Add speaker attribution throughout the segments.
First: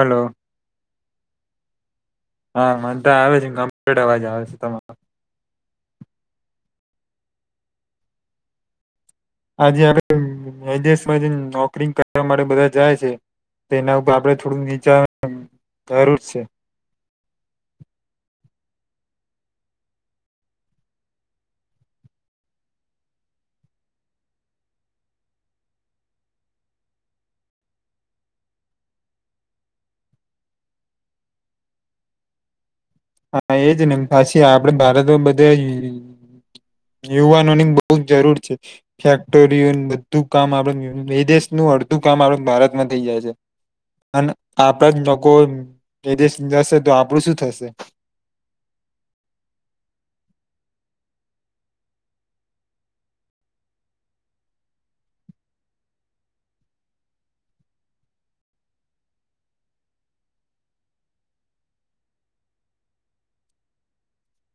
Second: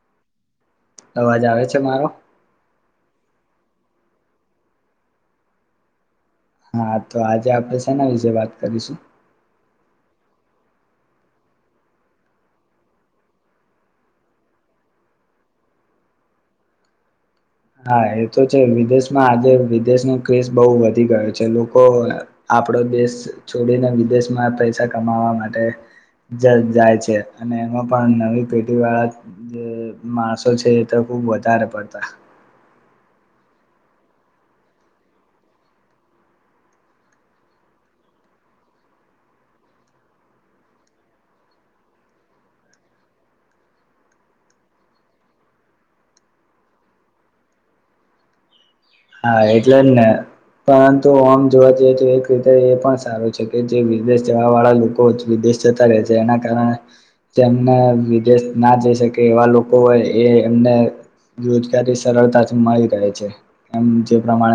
Speaker 1: Hello.
Speaker 2: અવાજ આવે છે મારો?
Speaker 1: ગંભી [unintelligible] અવાજ આવે છે તમારો.
Speaker 2: હા તો આજે આપણે શેના વિશે વાત કરીશું?
Speaker 1: આજે આપણે વિદેશમાં જઈન નોકરી કરવા માટે બધા જાય છે, તેના ઉપર આપણે થોડુંક વિચાર જરૂર છે.
Speaker 2: હા એ તો છે. વિદેશમાં આજે વિદેશનો ક્રેઝ બહુ વધી ગયો છે. લોકો આપડો દેશ છોડીને વિદેશમાં પૈસા કમાવા માટે જ જાય છે, અને એમાં પણ નવી પેઢી વાળા જે માણસો છે એ તો ખુબ વધારે પડતા
Speaker 1: હા એજ ને પાછી આપડે ભારતમાં બધેય યુવાનોની બહું જ જરૂર છે. ફેક્ટરીઓન બધું કામ [unintelligible] વિદેશનું અડધું કામ આપડે ભારતમાં થઈ જાય છે, અને આપડા જ લોકો વિદેશ જશે તો આપડું શું થશે?
Speaker 2: હા એટલે જ ને, પરંતુ ઓમ જોવા જઈએ તો એક રીતે એ પણ સારું છે, કે જે વિદેશ જવા વાળા લોકો વિદેશ જતા રહે છે, એના કારણે તેમના વિદેશ ના જઈ શકે એવા લોકો હોય એ એમને રોજગારી સરળતાથી મળી રહે છે. હમ્મ.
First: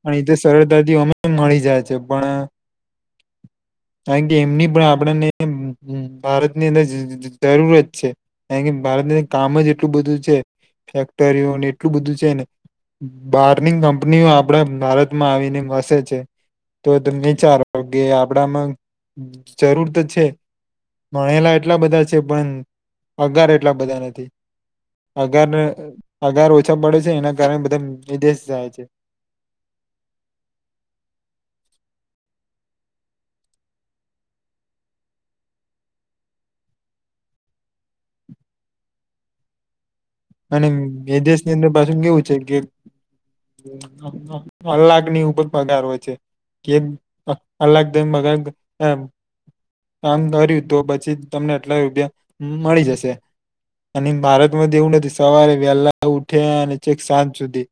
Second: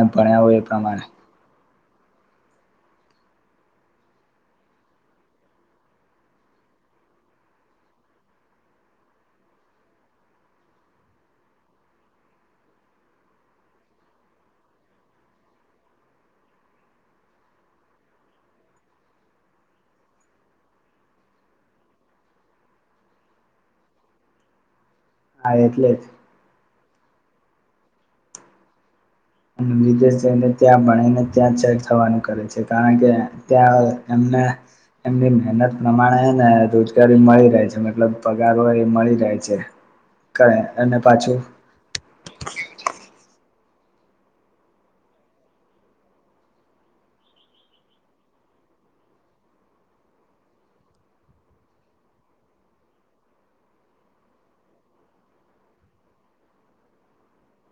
Speaker 1: પણ એ તો સરળતાથી ઓમેય મળી જાય. જે પણ કારણ કે એમની [unintelligible] આપણને ભારતની અંદર જજ જરૂરત છે, કારણ કે ભારતની અંદર કામ જ એટલું બધું છે. ફેક્ટરીઓને એટલું બધું છે ને, બારની કંપનીઓ આપડા ભારતમાં આવીને વસે છે. તો તમે વિચારો કે આપડામાં જરૂર તો છે, ભણેલા એટલા બધા છે પણ પગાર એટલા બધા નથી. પગાર
Speaker 2: હા
Speaker 1: ને
Speaker 2: એટલે જ
Speaker 1: પગાર ઓછા મળે છ છે એના કારણે બધા વિદેશ જાય છે.
Speaker 2: અને વિદેશ જઈને ત્યાં ભણીને ત્યાં જ સેટ થવાનું કરે છે, કારણ કે ત્યાં એમને એમની મહેનત પ્રમાણે હે ને રોજગારી મળી રહે છે, મતલબ પગાર હોય એ મળી રહે છે.
Speaker 1: અને એ દેશની અંદર પાછું કેવું છે કે કલાકની ઉપર પગાર હોય છે, કે કલાક દેઈ પગાર એમ કામ કર્યું તો પછી તમને આટલા રૂપિયા મળી જશે, અને ભારતમાં તો એવું નથી સવારે વહેલા ઉઠ્યા અને છેક સાંજ સુધી,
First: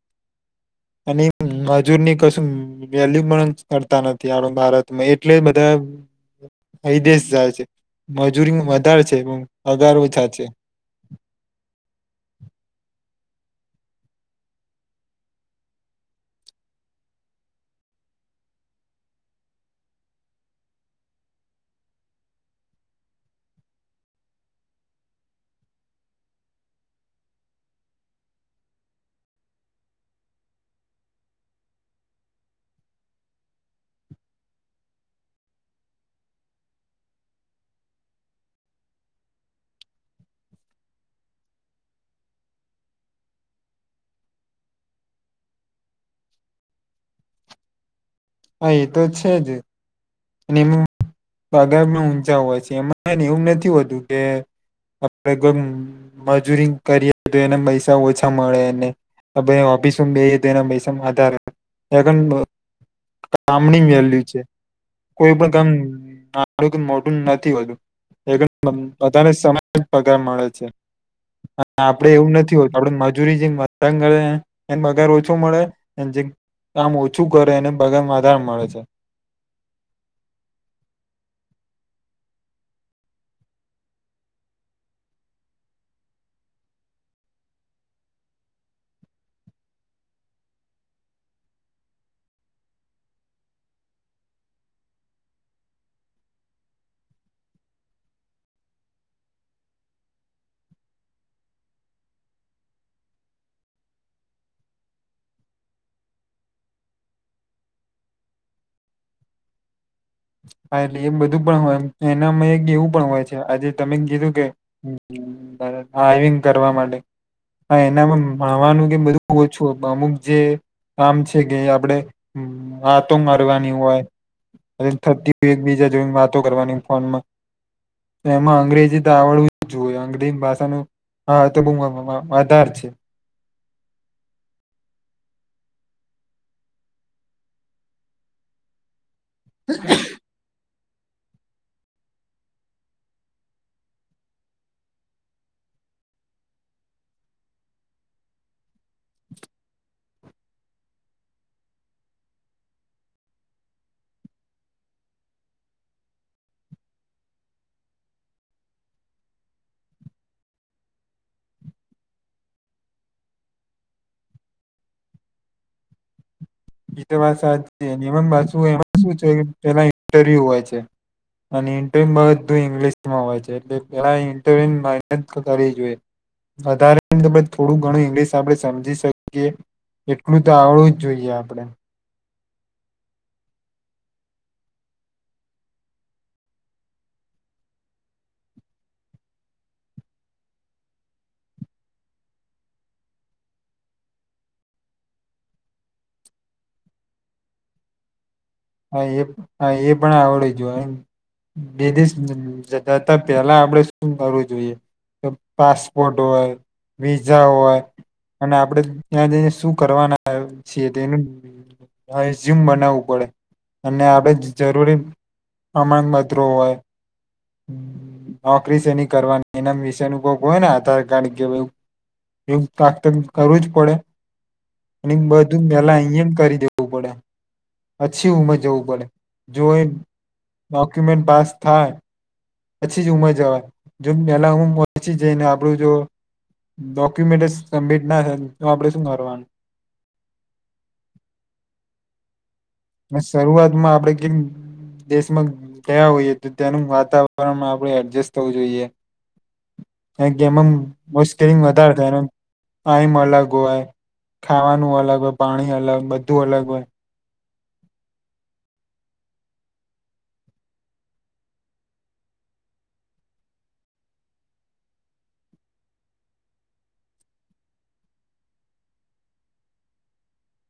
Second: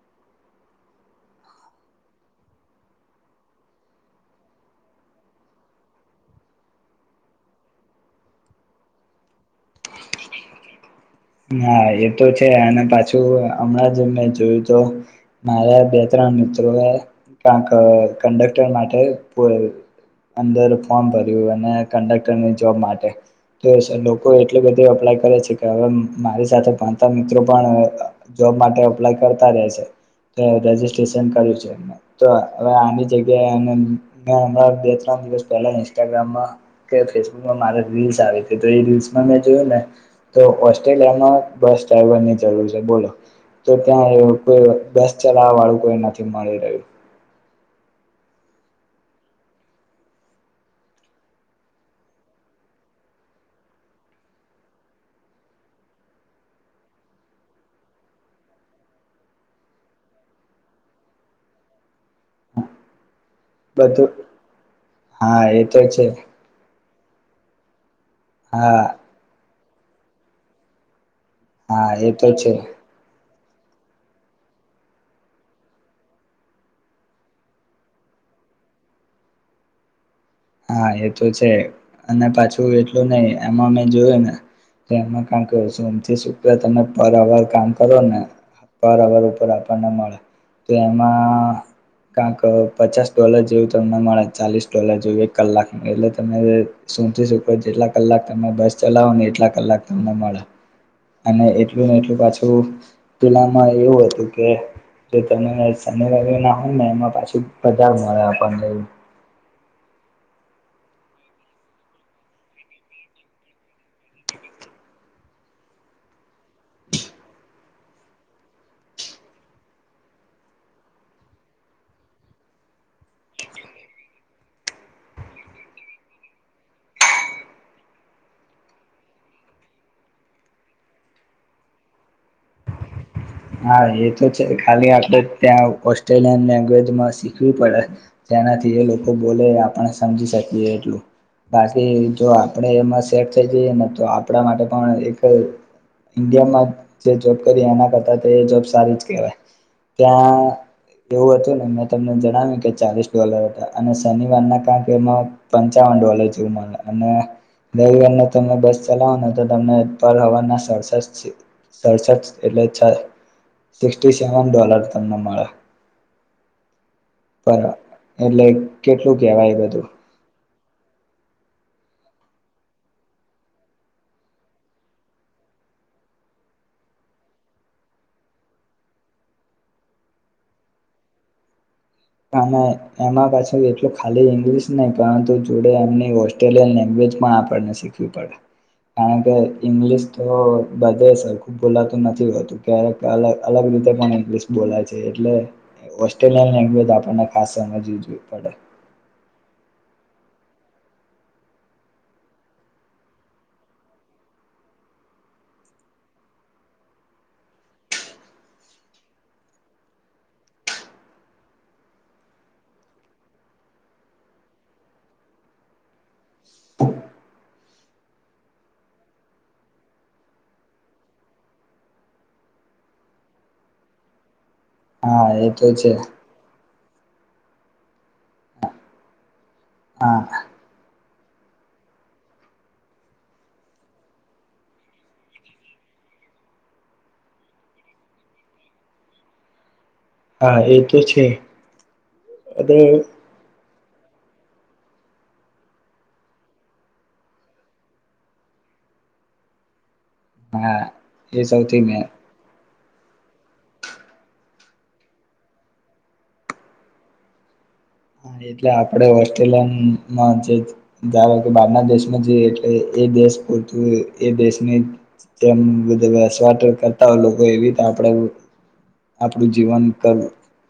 Speaker 1: અને મજૂરની કશું વેલ્યુ પણ કરતા નથી આપડા ભારતમાં, એટલે બધા વિદેશ જાય છે. મજૂરી વધારે છે, પગાર ઓછા છે.
Speaker 2: હા એ તો છે, અને પાછું હમણાં જ મેં જોયું તો મારા બે ત્રણ મિત્રોએ કાક કંડક્ટર માટે પ અંદર ફોર્મ ભર્યું અને કંડક્ટરની જોબ માટે, તો સ લોકો એટલું બધું અપ્લાય કરે છે કે હવે મારી સાથે ભણતા મિત્રો પણ જોબ માટે અપ્લાય કરતા રહે છે. તો રજીસ્ટ્રેશન કર્યું છે એમને. તો હવે આમની જગ્યા એમને મે હમણાં જ બે ત્રણ દિવસ પહેલા ઇન્સ્ટાગ્રામમાં કે ફેસબુકમાં મારે રીલ્સ આવી હતી, તો એ રીલ્સમાં મેં જોયું ને તો ઓસ્ટ્રેલિયામાં બસ ડ્રાઈવર ની જરૂર છે બોલો. તો ત્યાં એવું કે કોઈ બસ ચલાવવા વાળું કોઈ નથી મળી રહ્યું.
Speaker 1: હા એ તો છે જ. અને એમનું પગાર પણ ઊંચા હોય છે. એમાં [unintelligible] એવું નથી હોતું કે આપણે મજૂરી કરીએ તો એના પૈસા ઓછા મળેને, આપણે ઓફિસમાં બેહી તો એના પૈસામાં વધારે [unintelligible] કામની
Speaker 2: બધું
Speaker 1: વેલ્યું છે. કોઈ
Speaker 2: હા એ
Speaker 1: પણ
Speaker 2: તો છે
Speaker 1: કામ [unintelligible] મોટુંન નથી હતું.
Speaker 2: હા
Speaker 1: [unintelligible] બધાને સમય [unintelligible] પગાર મળે છે.
Speaker 2: હા
Speaker 1: આપડે
Speaker 2: એ તો
Speaker 1: એવું નથી
Speaker 2: છે
Speaker 1: હોતું, આપડે મજૂરી [unintelligible] ે એને પગાર ઓછો મળે જે કામ ઓછું કરે એને બગારમાં આધાર મળે છે.
Speaker 2: હા એ તો છે અને પાછું એટલું નહ એમાં મેં જોયું ને એમાં કંક સોમથી શુક્ર તમે પર અવર કામ કરો ને પર અવર ઉપર આપણને મળે, તો એમાં કક પચાસ ડોલર જેવું તમને મળે ચાલીસ ડોલર જેવું કલાક એટલે તમે શથી શકો જેટલા કલાક તમે બસ ચલાવો, ને એટલા કલાક તમને મળ્યા અને એટલું ને એટલું પાછું પેલામાં એવું હતું કે ત શનિવા ના હોય ને એમાં પાછ બજાર મળેણને
Speaker 1: હા એટલે એમ બધું પણ હોય એનામાં એક એવું પણ હોય છે, આજે તમે કીધું કે ડવિંગ કરવા માટે હ એનામાં ભણવાનું કે બધું ઓછું અમુક જે કામ છે, કે આપણેે હતો મારવાની હોયતી એકબીજા જોઈને વાતો કરવાની ફોનમાં એમાં અંગ્રેજી તો આવડવું જએ, અંગ્રેજી ભાષા ન આ તો આધાર છે.
Speaker 2: હા એ તો છે ખાલી આપણે ત્યાં ઓસ્ટ્રેલિયન લેંગ્વેજમાં શીખવી પડે, તેનાથી એ લોકો તો બોલે આપણે સમજી શકીએ. બાકી જો આપણે એમાં સેટ થઈ જઈએ ને તો આપણા માટે પણ એક ઈન્ડિયામાં જે જોબ કરીએ એના કરતા જોબ સારી જ કેહેવાય ત્યાં એવું હતું ને મેં તમને જણાવ્યું કે ચાલીસ ડોલર હતા, અને શનિવારના ક કે એમાં પંચાવન ડોલર જેવુ અને રવિવાર તમે બસ ચલાવો ને તો તમને પર હવાના સડસ સડસ એટલે સિક્ સેવન ડોલર તમને મળે.
Speaker 1: બીજ વાત સાચ
Speaker 2: પર
Speaker 1: છેની એમત એમાં
Speaker 2: એટલે
Speaker 1: શું
Speaker 2: કેટલું
Speaker 1: છે
Speaker 2: કેહેવાય એ બધું
Speaker 1: પેલા ઇન્ટરવ્યુ હોય અને ઇર્યમાં બધું ઇંગલિશમાં હોય છે એટલે પેલા ર મનત કરવી જોઈએ, વધારે થોડું ઘણું ઇંગ્લશ આપણે સમજી શકીએ, એટલું તો આવડું જ જોઈએ. આપડે.
Speaker 2: એમાં પાછું એટલું ખાલી ઈંગ્લિશ નહ પરંતુ જોડે એમની ઓસ્ટ્રેલિયન લેંગ્વેજ પણ આપણને શીખવી પડે કારણ કે ઈંગ્લિશ તો બધે સરખું બોલાતું નથી હોતું ક્યારેક અલ અલગ રીતે પણ ઈંગ્લિશ બોલાય છે એટલે ઓસ્ટ્રેલિયન લેંગ્વેજ આપને ખાસ સમજવી જોવી પડે.
Speaker 1: હ એ એ પણ આવડવી જોઈએ બે દેશ જતા પહેલા આપણેે શું કરવું જોઈએ, પાસપોર્ટ હોય વિઝા હોય અને આપણેે ત્યાં જને શું કરવાના છીએ તેનુંઝ્યુમ બનાવવું પડે. અને આપડે જરૂરી પ્રમાણપત્રો હોય, નોકરી સની કરવાની એના વિષનુભગ હોય ને આધાર કાર્ડ કે એવું કાત કરવું જ પડે. અને
Speaker 2: હા એ
Speaker 1: બધું
Speaker 2: તો છે
Speaker 1: પલા અહીં એમ કરી દે [unintelligible] પછી ઉમર જવું પડે. જો એ
Speaker 2: હા
Speaker 1: બાકી મે પાસ થાય. પછી જ ઉમર જવા, પેલા હું પછી જઈને આપણું જો ડોક્યુમેન્ટ સબમિટ ના થાય તો આપણે શું કરવાનું?
Speaker 2: હા એ તો છે અને
Speaker 1: મે શરૂઆત આપણે કઈક દેશમાં ગયા હોઈએ તો ત્યાંનું વાતાવરણ આપણે એડજસ્ટ થવું જોઈએ. ગેમમ
Speaker 2: હા એ
Speaker 1: મુશ્કેલીંગ
Speaker 2: સૌથી
Speaker 1: વધારે
Speaker 2: મેન
Speaker 1: થાય એ ટાઈમ અલગ હોય, ખાવાનું અલગ હોય પાણી અલગ બધું અલગ હોય.
Speaker 2: હા એટલે આપણે ઓસ્ટ્રેલિયામાં જે જવા કે બહારના દેશમાં જઈએ એટલે એ દેશ પતું એ દેશની જે વસવાટ કરતા હોય, લોકો એવી રીતે આપણે આપણું જીવન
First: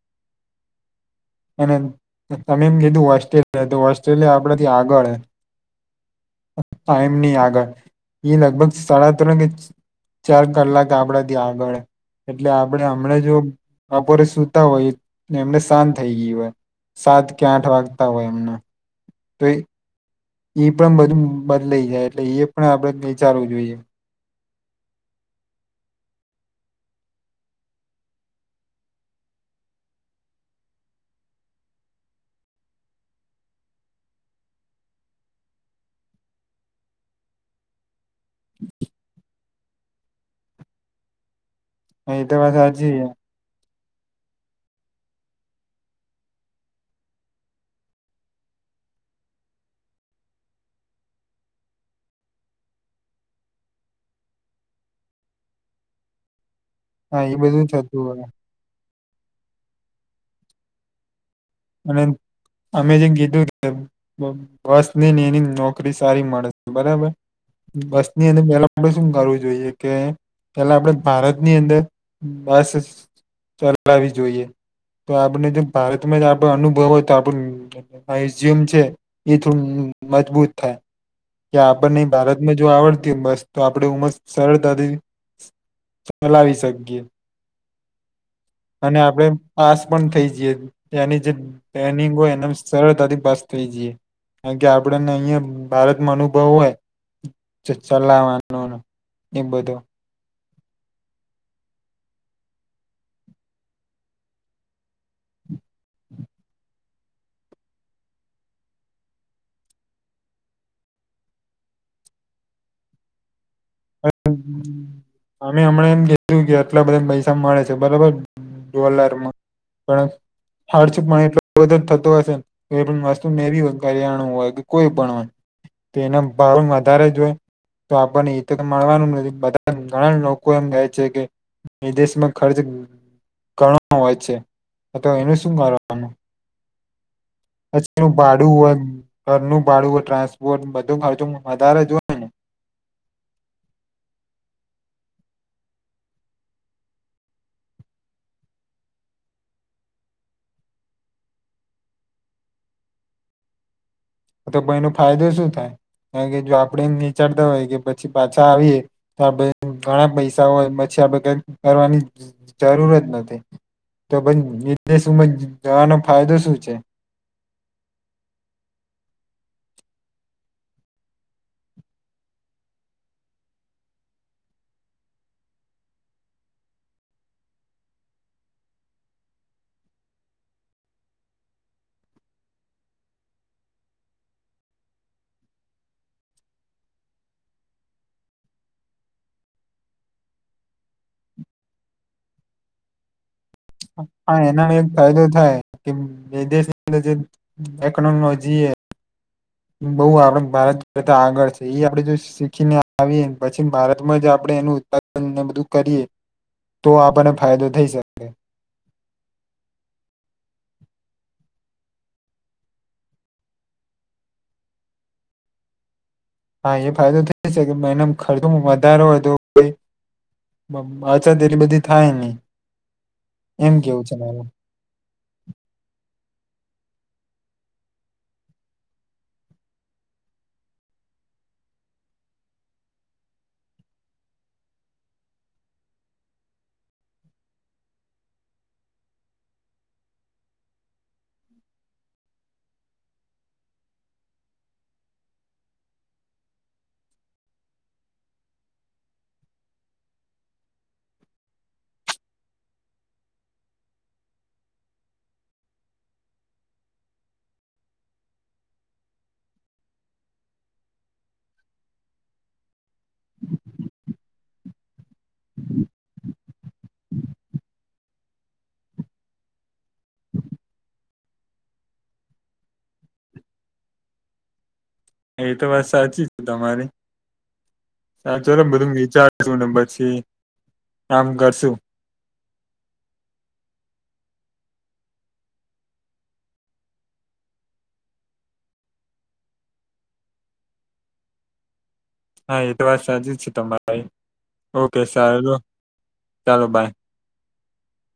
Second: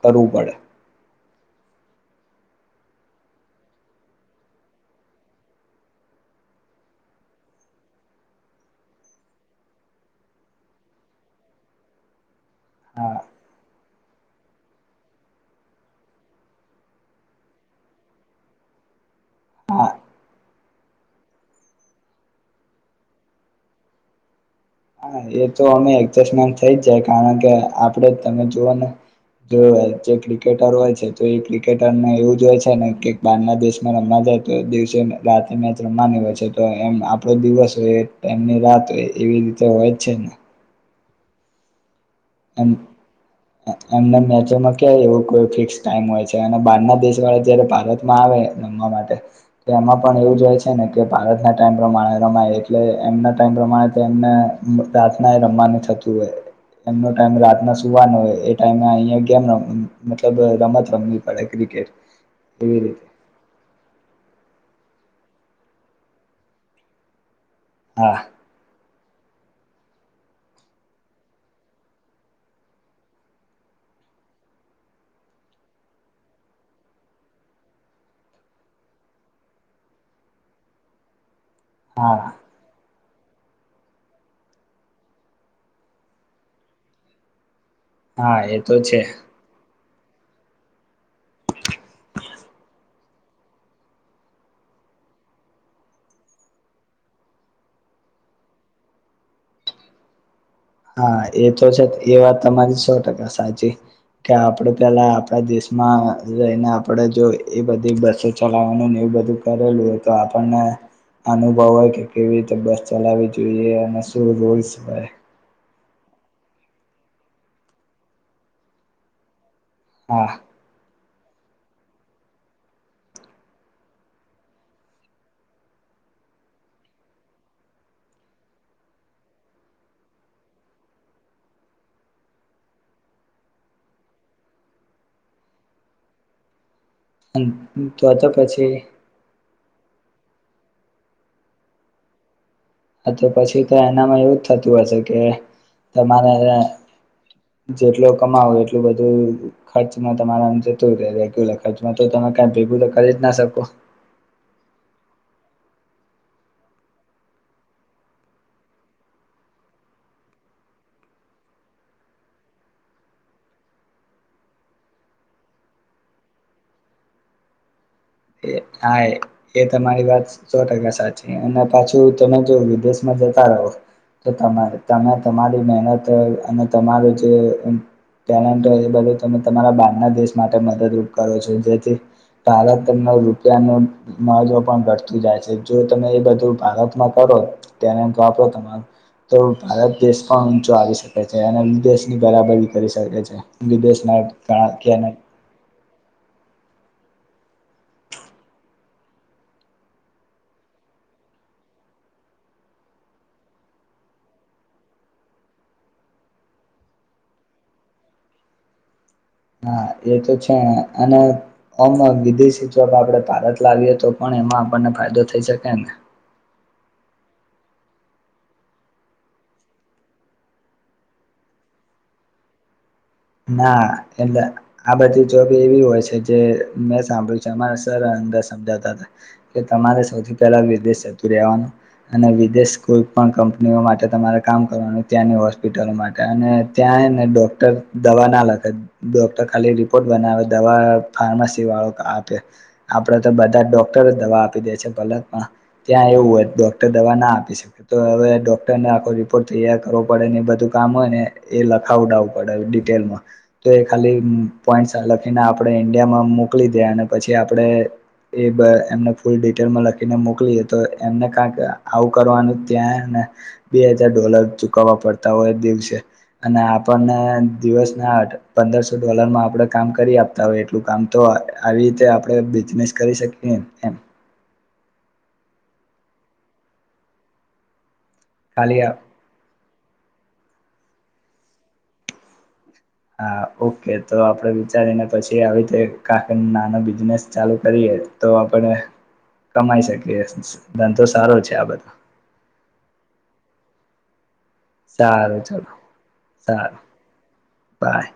Speaker 2: કરવું પડે.
Speaker 1: અને તમે એમ કીધું ઓસ્ટ્રેલિયા તો ઓસ્ટ્રેલિયા આપડા તથી આગળ હૈ. ટાઈમ ની આગળ એ લગભગ સાડા ત્રણ કે ચાર કલાક આપણાથી આગળ, એટલે આપણે
Speaker 2: હા
Speaker 1: હમણાં જો બપોરે સુતા હોય એમને શાંત થઈ ગય હોય, સાત કે આઠ વાગતા હોય એમના, તો
Speaker 2: હા
Speaker 1: એ પણ બધું બદલાઈ જાય એટલે એ પણ આપણે વિચારવું જોઈએ.
Speaker 2: હા એ તો અમે એડજસ્ટમેન્ટ થઈ જ જાય, કારણ કે આપડ તમે જુઓ ને જો જે ક્રિકેટર હોય છે, તો એ ક્રિકેટરને એવું જો હોય છે ને કે બારના દેશમાં રમવા જાય તો દિવસે રાત મેચ રમવાની હોય છે, તો એમ આપડો દિવસ હોય. એમની રાત્રે એવી રી તો હોય જ છે ને.
Speaker 1: અહી તો બસ હજ [unintelligible]
Speaker 2: એમને મેચોમાં કય એવું કોઈ ફિક્સ ટાઈમ હોય છે અને બારના દેશ વાળા જયારે ભારતમાં આવે, રમવા માટે તો એમાં પણ એવું જ હોય છે ને કે ભારતના ટાઈમ પ્રમાણે રમાય એટલે એમના ટાઈમ પ્રમાણે એમને રાતના રમવાનું થતું હોય. એમનો
Speaker 1: હા
Speaker 2: ટાઈમ
Speaker 1: એ બધું
Speaker 2: રાતનો
Speaker 1: થતું
Speaker 2: સુવાનો હોય એ ટાઈમે અ મ ગેમ રમ મતલબ રમત રમ
Speaker 1: અને અ અમે જેમ કીધું નઈને એની નોકરી સારી મળત બરાબર. બસ
Speaker 2: હા
Speaker 1: ની અંદર મેલા મળ [unintelligible] શું કરવું જોઈએ કે પેલા આપડ ભારત ની અંદર બસ ચલાવી જોઈએ, તો આપણે જો ભારતમાં જ આપ અનુભવ હો તો આપણું [unintelligible] છે એ થોડું મજબૂત થાય. કે આપણને
Speaker 2: હા
Speaker 1: ભારતમાં જો આવડત તે બસ તો આપણેે ઉમ સરળતાથી ચલાવી શકીએ.
Speaker 2: હા એ તો
Speaker 1: અને
Speaker 2: છે
Speaker 1: આપડે આસ પણ થઈ જ એની નિંગ હોય એ સરળતાથી પાસ થઈ જઈએ, કારણ કે આપડને અહિયાં ભારતમાં અનુભવ હોય, ચલાવાનો એ બધો.
Speaker 2: હા એ તો છે એ વાત તમારી સો ટકા સાચી, કે આપડે પેલા આપણા દેશ માના આપડે જો એ બધી બસો ચલાવવાનું ને એવું બધું કરેલું હોય તો આપણને અનુભવ હોય કે કેવી રીતે બસ ચલાવી જોઈએ. શું રૂલ્સ હોય
Speaker 1: અમે હમણે કે આટલા બધા પૈસા મળે છે બરાબર ડોલરમાં. પણ
Speaker 2: હા
Speaker 1: ખર્ચ પણ એ ખર્ચો તો થતો હશેન કઈ પણ વસ્તુ મેવીય કર્યાણું હોય કે કોઈ પણ હોય, તો એના ભાડુ વધારે જોય, તો આપણન મળવાનું નથી બધા ઘણા લોકો એમ, ગાય છે કે વિદેશમાં ખર્ચ ઘણો હોય છે, અથવા એનું શું કરવાનું. પછી
Speaker 2: તો
Speaker 1: એનું
Speaker 2: તો
Speaker 1: ભાડું હો
Speaker 2: પછી
Speaker 1: ઘરનું ભાડુ ટ્રાન્સપોર્ટ બધું ખર્ચ વધારે જોય ને.
Speaker 2: હ તો પછી તો એનામાં એવું જ થતું હશે, કે તમારે જેટલું કમાવ એટલું બધું ખર્ચમાં તમારા જતું હો રેગ્યુલર ખર્ચમાં તો તમે ક ભેગું તો કરી જ ના શકો.
Speaker 1: તો ભ એનો ફાયદો શું થાય કારણ કે જો આપણે નીચાડતા હોય કે પછી પાછા આવીએ તો આપ ઘણા પૈસા હોય પછી આપે ક કરવાની જરૂરત નથી, તો ભ વિદેશમાં જવાનો ફાયદો શું છે.
Speaker 2: હા એ તમારી વાત સો ટકા સાચી અને પાછું તમે જો વિદેશમાં જતા રહો, તો તમે તમારી મહેનત અને તમારું જે ટેલેન્ટ હોય એ બધું તમે તમારા બારના દેશ માટે મદદરૂપ કરો છો જેથી, ભારત ત રૂપિયા ન માજવ પણ ઘટતું જાય છે જો તમે એ બધું ભારતમાં કરો તેને વાપરો તમારો, તો ભારત દેશ પણ ઊંચો આવી શકે છે અને વિદેશની બરાબરી કરી શકે છે. વિદેશના
Speaker 1: હા એનો એક
Speaker 2: ઘણા
Speaker 1: ફાયદો થાય કે વિદેશ લે જે ટેકનોલોજી એ બહુ આપ ભારત કરતા આગળ છે એ આપણે જો શીખીને આવીએ પછી ભારતમાં જ આપણે એનું ઉત્પાદનને બધું કરીએ, તો આપણને ફાયદો થઈ શકે.
Speaker 2: હા એ તો છે અને અમ વિદેશી ચક આપણે ભારત લાવીએ તો પણ એમાં આપણને ફાયદો થઈ શકે એને.
Speaker 1: હા એ ફાયદો થઈ જ કે એના ખર્ચો વધારો હોય તો અછત એટલી બધી થાય નહી. એમ
Speaker 2: ના
Speaker 1: કેવું છે
Speaker 2: એટલે
Speaker 1: મારું.
Speaker 2: આ બધી જોબી એવી હોય છે. જે મેં સાંભળ્યું છે અમારા સર અંદર સમજાતા હતા, કે તમારે સૌથી પહેલા વિદેશ જતું રહેવાનું, અને વિદેશ કોઈ પણ કંપનીઓ માટે તમારે કામ કરવાનું ત્યાંની હોસ્પિટલો માટે અને ત્યાં એને ડોક્ટર દવા ના લખે ડોક્ટર ખાલી રિપોર્ટ બનાવે દવા ફાર્માસી વાળો આપે, આપડે તો બધા ડોક્ટર જ દવા આપી દે છે પલકમાં, ત્યાં એવું હોય ડોક્ટર દવા ના આપી શકે તો હવે ડોક્ટરને આખો રિપોર્ટ તૈયાર કરવો પડે ને એ બધું કામ હોય ને એ લખાવડાવવું પડે. તો એ ખાલી પોઈન્ટ લખીને આપણે ઈન્ડિયામાં મોકલી દે અને પછી આપણે એ એમને ફૂલ ડિટેલમાં લખીને મોકલી તો એમને કક આવું કરવાનું ત્યાંને, બે હજાર ડોલર ચુકવવા પડતા હોય દિવસે, અને આપણને દિવસના આઠ પંદરસો ડોલરમાં આપણે કામ કરી આપતા હોય એટલું કામ તો આવી રીતે આપણે બિઝનેસ કરી શકી એમ.
Speaker 1: એ તો બસ સાચી છે તમારી. હા ચોલો બધું
Speaker 2: ખાલી
Speaker 1: હું વિચારું નંબર પછી, કામ કરશું.
Speaker 2: હા ઓકે તો આપડ વિચારીને પછી આવી રીતે કાક નાનો બિઝનેસ ચાલુ કરીએ તો આપણે કમાઈ શકીએ, ધંધો સારો છે આ બધો.
Speaker 1: હા એ તો વાર સાચ જ છે તમારી. ઓકે સાર
Speaker 2: સારું ચલો
Speaker 1: ચાલો
Speaker 2: સારું
Speaker 1: બાય.
Speaker 2: બાય.